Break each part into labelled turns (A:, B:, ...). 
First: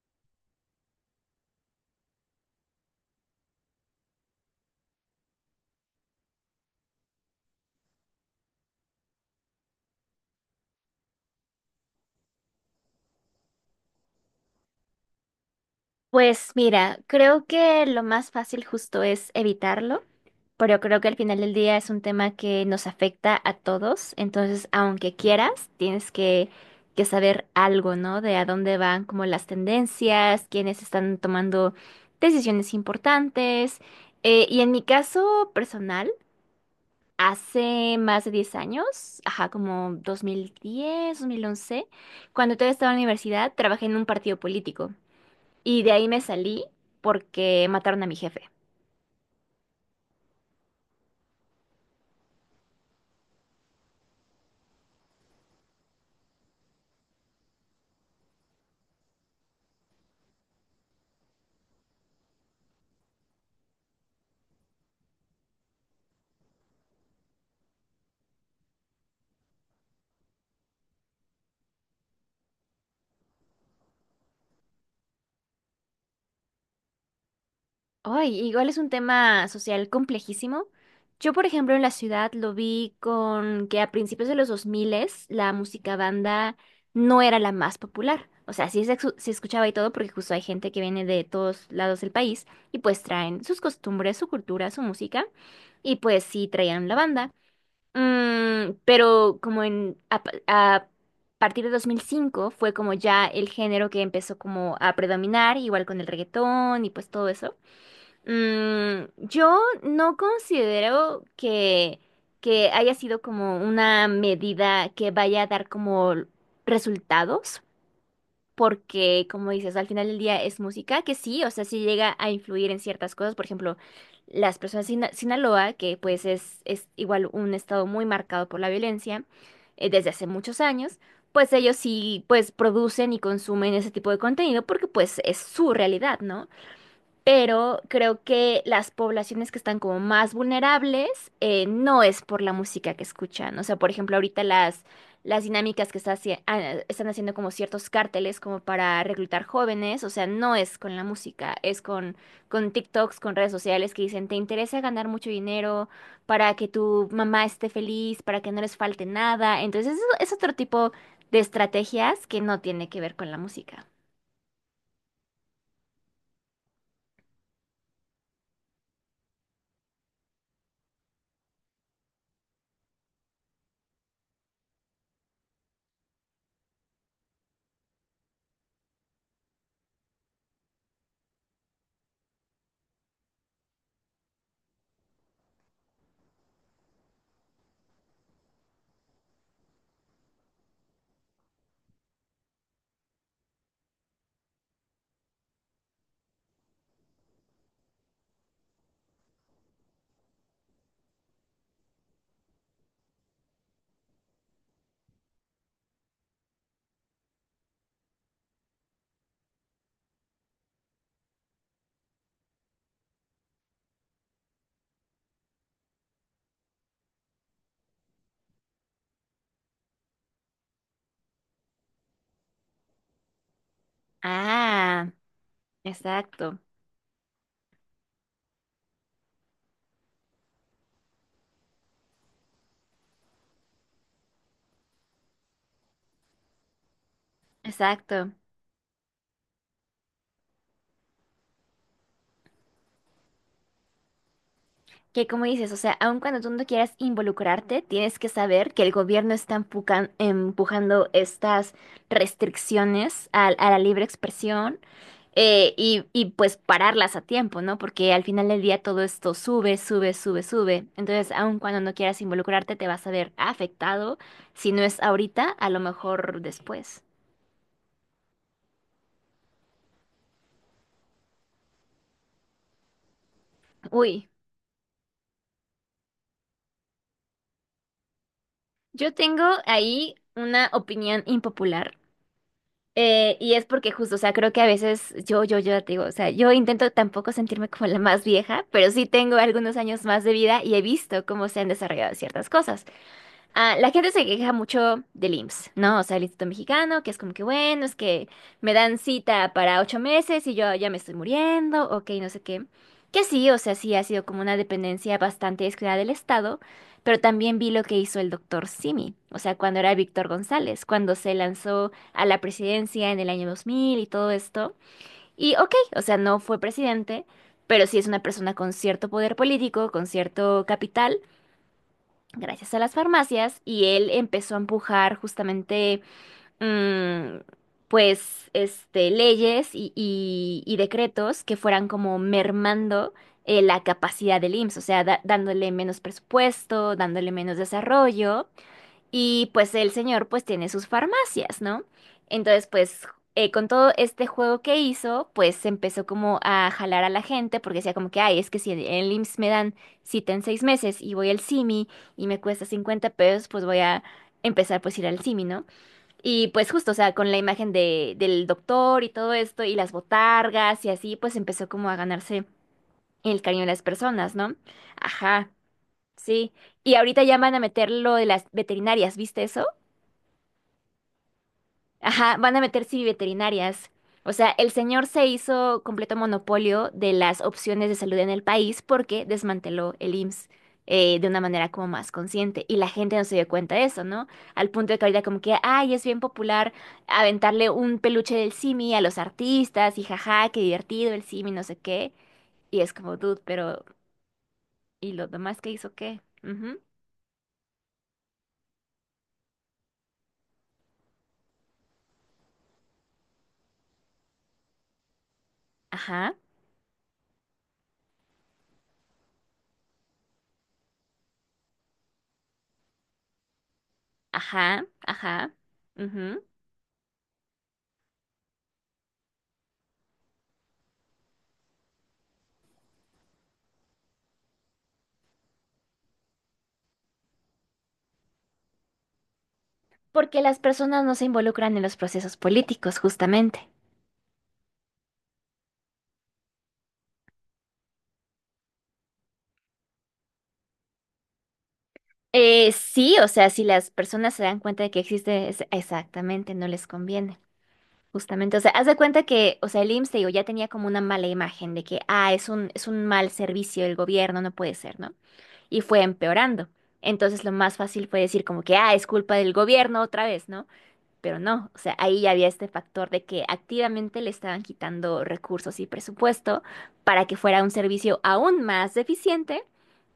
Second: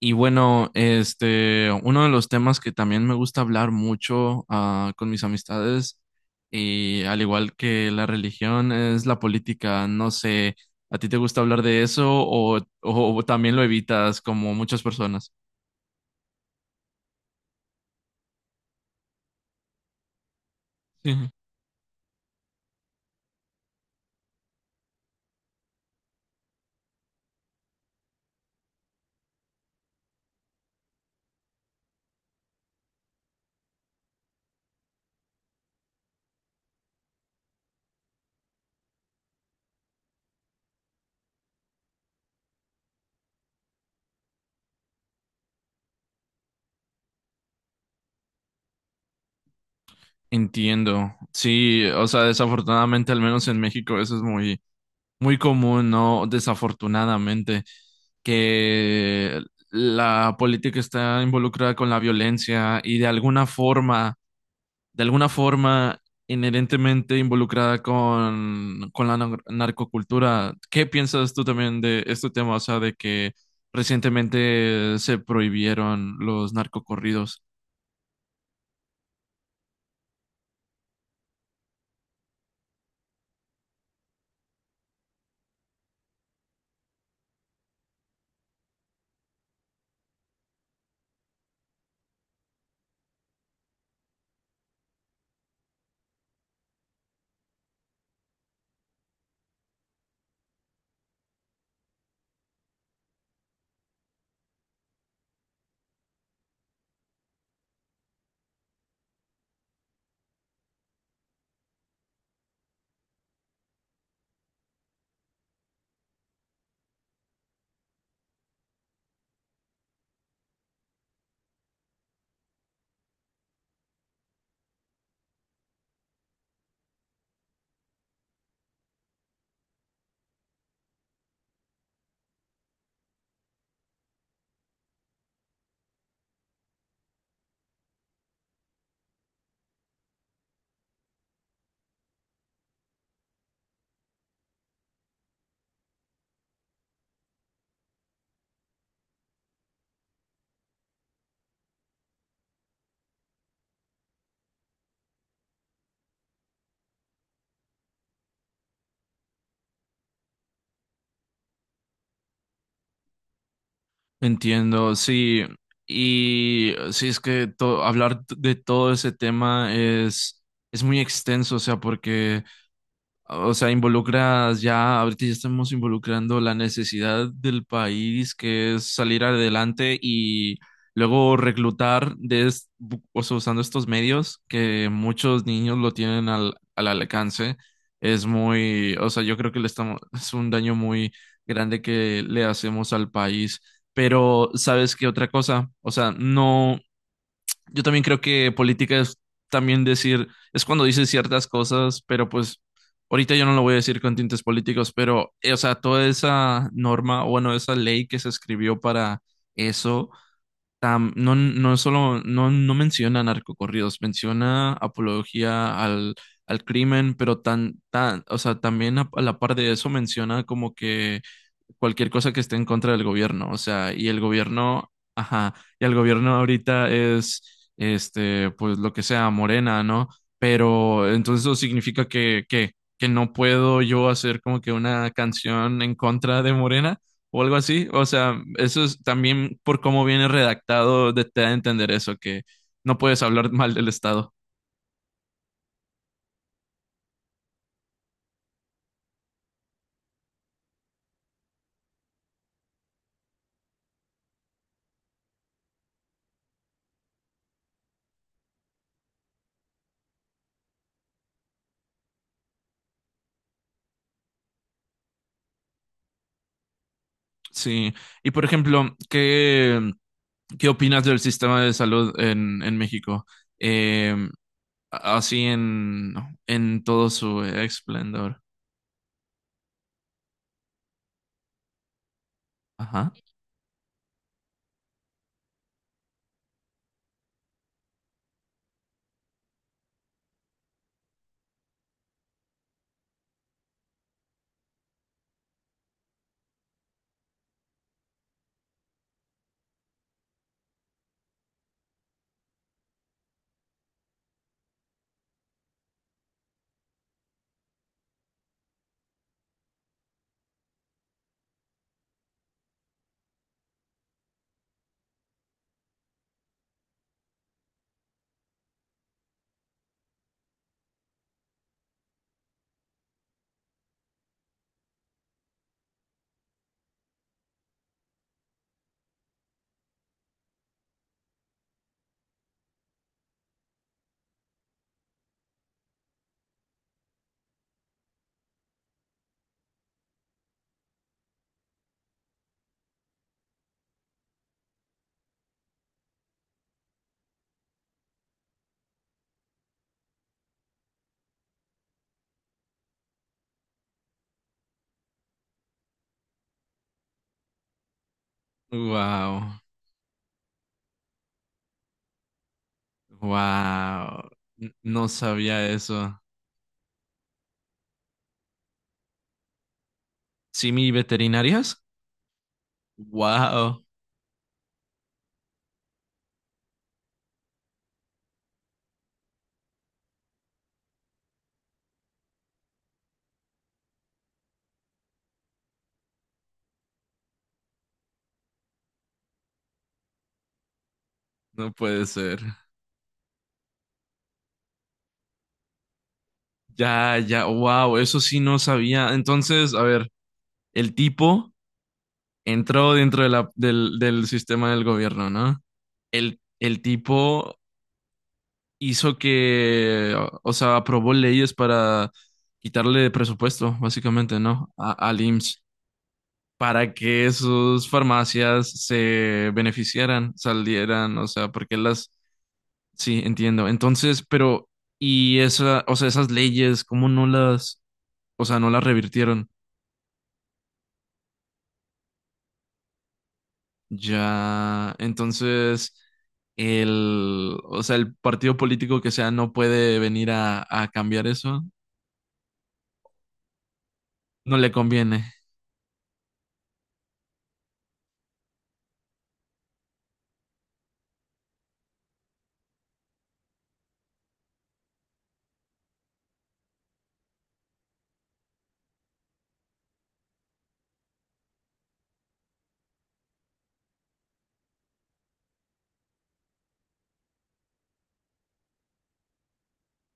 A: Y bueno, uno de los temas que también me gusta hablar mucho con mis amistades, y al igual que la religión, es la política. No sé, ¿a ti te gusta hablar de eso o también lo evitas como muchas personas?
B: Pues mira, creo que lo más fácil justo es evitarlo, pero creo que al
A: Sí.
B: final del día es un tema que nos afecta a todos, entonces aunque quieras, tienes que, saber algo, ¿no? De a dónde van como las tendencias, quiénes están tomando decisiones importantes. Y en mi caso personal, hace más de 10 años, ajá, como 2010, 2011, cuando todavía estaba en la universidad, trabajé en un partido político. Y de ahí me salí porque mataron a mi jefe.
A: Entiendo. Sí, o sea, desafortunadamente, al menos en México, eso es muy, muy común, ¿no? Desafortunadamente, que la política está involucrada con la violencia y de alguna forma inherentemente involucrada con la narcocultura. ¿Qué piensas tú también de este tema? O sea, de que recientemente se prohibieron los narcocorridos.
B: Ay, igual es un tema social complejísimo. Yo, por ejemplo, en la ciudad lo vi con que a principios de los 2000 la música banda no era la más popular. O sea, se escuchaba y todo porque justo hay gente que viene de todos lados del país y pues traen sus costumbres, su cultura, su música y pues sí traían la banda. Pero como a partir de 2005 fue como ya el género que empezó como a predominar, igual con el reggaetón y pues todo eso. Yo no considero que, haya sido como una medida que vaya a dar como resultados, porque, como dices, al final del día es música que sí, o sea, sí llega a influir en ciertas cosas. Por ejemplo, las personas de Sinaloa, que pues es igual un estado muy marcado por la violencia desde hace muchos años, pues ellos sí pues producen y consumen ese tipo de contenido porque pues es su realidad, ¿no? Pero creo que las poblaciones que están como más vulnerables no es por la música que escuchan. O sea, por ejemplo, ahorita las dinámicas que están haciendo como ciertos cárteles como para reclutar jóvenes, o sea, no es con la música, es con TikToks, con redes sociales que dicen, ¿te interesa ganar mucho dinero para que tu mamá esté feliz, para que no les falte nada? Entonces, eso es otro tipo de estrategias que no tiene que ver con la música.
A: Entiendo, sí. Y sí, es que hablar de todo ese tema es muy extenso, o sea, porque o sea, involucras ya, ahorita ya estamos involucrando la necesidad del país que es salir adelante y luego reclutar o sea, usando estos medios que muchos niños lo tienen al alcance. Es muy, o sea, yo creo que le estamos, es un daño muy grande que le hacemos al país. Pero, ¿sabes qué otra cosa? O sea, no, yo también creo que política es también decir, es cuando dices ciertas cosas, pero pues ahorita yo no lo voy a decir con tintes políticos, pero, o sea, toda esa norma, o bueno, esa ley que se escribió para eso, no, no solo, no, no menciona narcocorridos, menciona apología al crimen, pero o sea, también a la par de eso menciona como que cualquier cosa que esté en contra del gobierno, o sea, y el gobierno,
B: Ah,
A: ajá, y el gobierno
B: exacto,
A: ahorita es, este, pues lo que sea, Morena, ¿no? Pero entonces eso significa que no puedo yo hacer como que una canción en contra de Morena o algo así, o
B: exacto.
A: sea, eso es también por cómo viene redactado, de, te da a entender eso, que no puedes hablar mal del Estado.
B: Que como dices, o sea, aun cuando tú no quieras involucrarte, tienes que saber que el gobierno está empujando estas restricciones a la libre expresión y y pues pararlas a tiempo, ¿no? Porque al final del día todo esto sube, sube, sube, sube. Entonces, aun cuando no quieras involucrarte, te vas a ver afectado. Si no es ahorita, a lo mejor después.
A: Sí, y por ejemplo, ¿qué, qué opinas del sistema de salud en México? Eh,
B: Uy,
A: Así en, ¿no?, en todo su esplendor.
B: yo tengo ahí una opinión impopular.
A: Ajá.
B: Y es porque justo, o sea, creo que a veces yo te digo, o sea, yo intento tampoco sentirme como la más vieja, pero sí tengo algunos años más de vida y he visto cómo se han desarrollado ciertas cosas. Ah, la gente se queja mucho del IMSS, ¿no? O sea, el Instituto Mexicano, que es como que bueno, es que me dan cita para 8 meses y yo ya me estoy muriendo, ok, no sé qué. Que sí, o sea, sí ha sido como una dependencia bastante descuidada del Estado, pero también vi lo que hizo el doctor Simi, o sea, cuando era Víctor González, cuando se lanzó a la presidencia en el año 2000 y todo esto. Y ok, o sea, no fue presidente, pero sí es una persona con cierto poder político, con cierto capital gracias a las farmacias y él empezó a empujar justamente, mm, pues, este, leyes y decretos que fueran como mermando la capacidad del IMSS, o sea, dándole menos presupuesto, dándole menos desarrollo. Y pues el señor pues tiene sus farmacias, ¿no? Entonces con todo este juego que hizo, pues empezó como a jalar a la gente porque decía como que, ay, es que si en el IMSS me dan cita en 6 meses y voy al CIMI y me cuesta 50 pesos, pues voy a empezar pues a ir al CIMI, ¿no? Y pues justo, o sea, con la imagen de, del doctor y todo
A: Wow.
B: esto y las botargas y así, pues empezó como a ganarse el cariño de las
A: Wow.
B: personas, ¿no?
A: No
B: Ajá,
A: sabía eso.
B: sí. Y ahorita ya van a meter lo de las veterinarias, ¿viste eso?
A: ¿Simi veterinarias?
B: Ajá, van a meter sí
A: Wow.
B: veterinarias. O sea, el señor se hizo completo monopolio de las opciones de salud en el país porque desmanteló el IMSS de una manera como más consciente y la gente no se dio cuenta de eso, ¿no? Al punto de que ahorita como que, ay, es bien popular aventarle un peluche del Simi a los artistas y jaja, qué divertido el Simi, no
A: No
B: sé
A: puede
B: qué.
A: ser.
B: Y es como, dude, pero ¿y lo demás que hizo qué? Ujú,
A: Ya, ya. Wow. Eso sí no sabía. Entonces, a ver, el tipo entró dentro de del sistema del gobierno, ¿no?
B: ajá,
A: El tipo hizo que, o sea, aprobó leyes para quitarle presupuesto, básicamente, ¿no?
B: ajá,
A: A, al
B: ajá,
A: IMSS,
B: ujú.
A: para que sus farmacias se beneficiaran, salieran, o sea, porque las, sí, entiendo. Entonces, pero, y esa, o sea, esas leyes, ¿cómo no las, o sea, no las revirtieron?
B: Porque las personas no se involucran en los procesos políticos, justamente.
A: Ya, entonces, el, o sea, el partido político que sea no puede venir a cambiar eso,
B: Sí, o sea, si las personas se
A: no
B: dan
A: le
B: cuenta de que
A: conviene.
B: existe, exactamente, no les conviene. Justamente, o sea, haz de cuenta que, o sea, el IMSS, te digo, ya tenía como una mala imagen de que, ah, es un mal servicio del gobierno, no puede ser, ¿no? Y fue empeorando. Entonces, lo más fácil fue decir como que, ah, es culpa del gobierno otra vez, ¿no? Pero no, o sea, ahí ya había este factor de que activamente le estaban quitando recursos y presupuesto para que fuera un servicio aún más deficiente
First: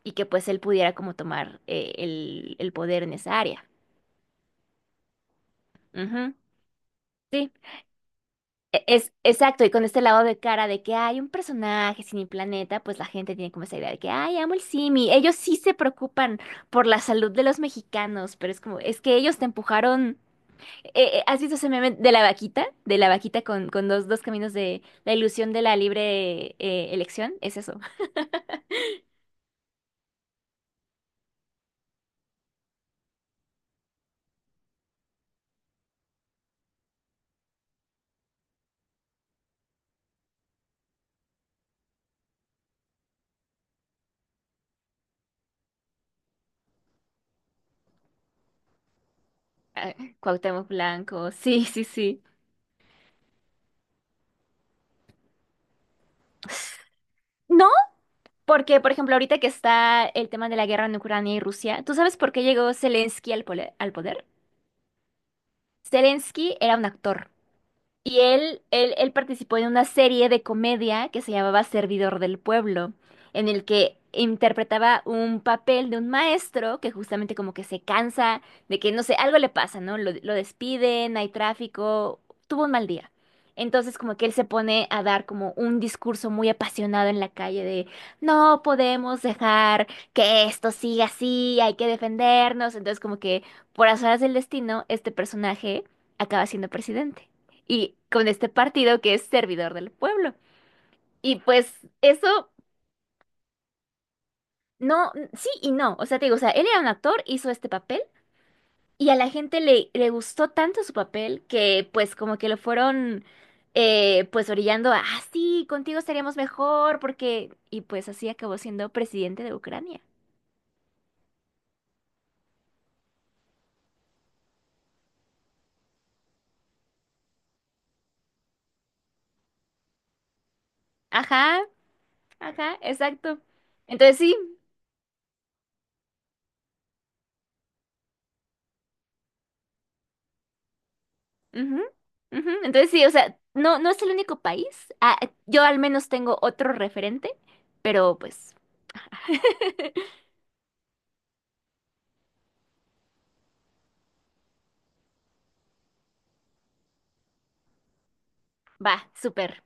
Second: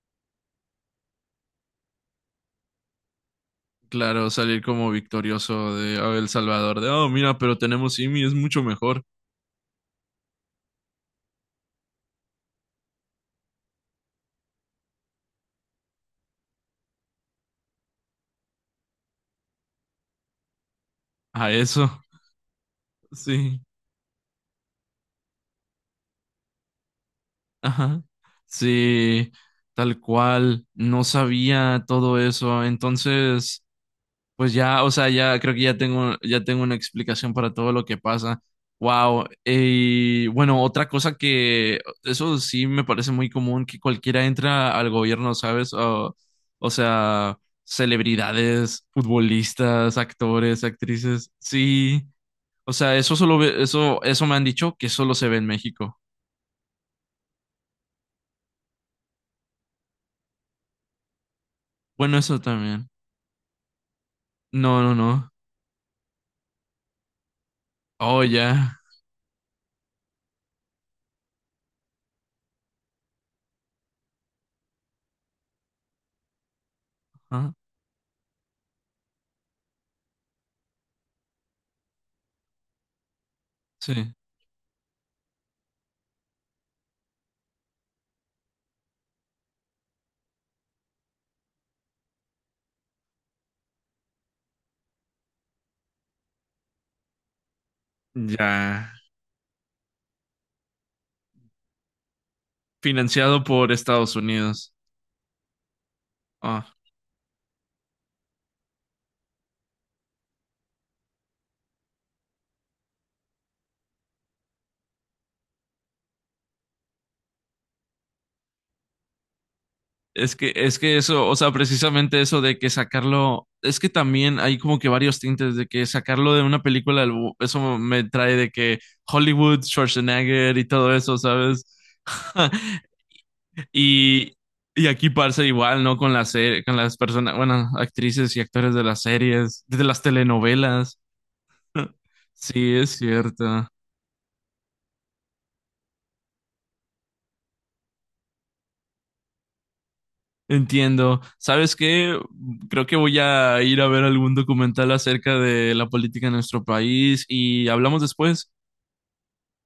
B: y que pues él pudiera como tomar el poder en esa área.
A: Claro, salir como victorioso de oh, El
B: Ujú,
A: Salvador, de, oh, mira,
B: sí,
A: pero tenemos IMI, es mucho
B: E-
A: mejor
B: es exacto. Y con este lado de cara de que hay un personaje sin el planeta, pues la gente tiene como esa idea de que, ay, amo el Simi. Ellos sí se preocupan por la salud de los mexicanos, pero es como, es que ellos te empujaron. ¿Has
A: a
B: visto ese
A: eso.
B: meme de la vaquita? De la vaquita
A: Sí.
B: con dos caminos de la ilusión de la libre elección. Es eso.
A: Ajá. Sí, tal cual. No sabía todo eso. Entonces, pues ya, o sea, ya creo que ya tengo una explicación para todo lo que pasa. Wow. Y bueno, otra cosa que eso sí me parece muy común, que cualquiera entra al gobierno, ¿sabes? O sea, celebridades,
B: Ah,
A: futbolistas, actores,
B: Cuauhtémoc Blanco.
A: actrices.
B: Sí, sí,
A: Sí.
B: sí.
A: O sea, eso solo eso, eso me han dicho que solo se ve en México.
B: No, porque, por ejemplo, ahorita que está el tema de la guerra en Ucrania y Rusia, ¿tú sabes
A: Bueno,
B: por
A: eso
B: qué llegó
A: también.
B: Zelensky al poder?
A: No, no, no.
B: Zelensky era un actor. Y
A: Oh, ya.
B: él participó en una serie de comedia que se llamaba Servidor del Pueblo, en el que interpretaba un papel de un maestro que justamente
A: Ah,
B: como que se cansa de que, no sé, algo le pasa, ¿no? Lo despiden, hay tráfico, tuvo un mal día. Entonces
A: sí.
B: como que él se pone a dar como un discurso muy apasionado en la calle de no podemos dejar que esto siga así, hay que defendernos. Entonces como que por azares del destino, este personaje acaba siendo presidente y con este
A: Ya.
B: partido que es servidor del pueblo. Y pues eso,
A: Financiado por Estados Unidos.
B: no, sí y no. O sea, te digo, o sea, él
A: Ah,
B: era un actor, hizo este papel y a la gente le gustó tanto su papel que pues como que lo fueron pues orillando a, ah, sí, contigo estaríamos mejor porque... Y pues así acabó siendo presidente de Ucrania.
A: es que eso, o sea, precisamente eso de que sacarlo, es que también hay como que varios tintes de que sacarlo de una película, eso me trae de que Hollywood, Schwarzenegger y todo eso,
B: Ajá,
A: ¿sabes?
B: ajá, exacto. Entonces
A: Y,
B: sí.
A: y aquí pasa igual, ¿no? Con las, con las personas, bueno, actrices y actores de las series, de las telenovelas.
B: Ujú, ujú.
A: Sí, es
B: Entonces sí, o sea,
A: cierto.
B: no, no es el único país. Ah, yo al menos tengo otro referente, pero pues...
A: Entiendo. ¿Sabes qué? Creo que voy a ir a ver algún documental acerca de la política en nuestro país y hablamos después.
B: Va, súper.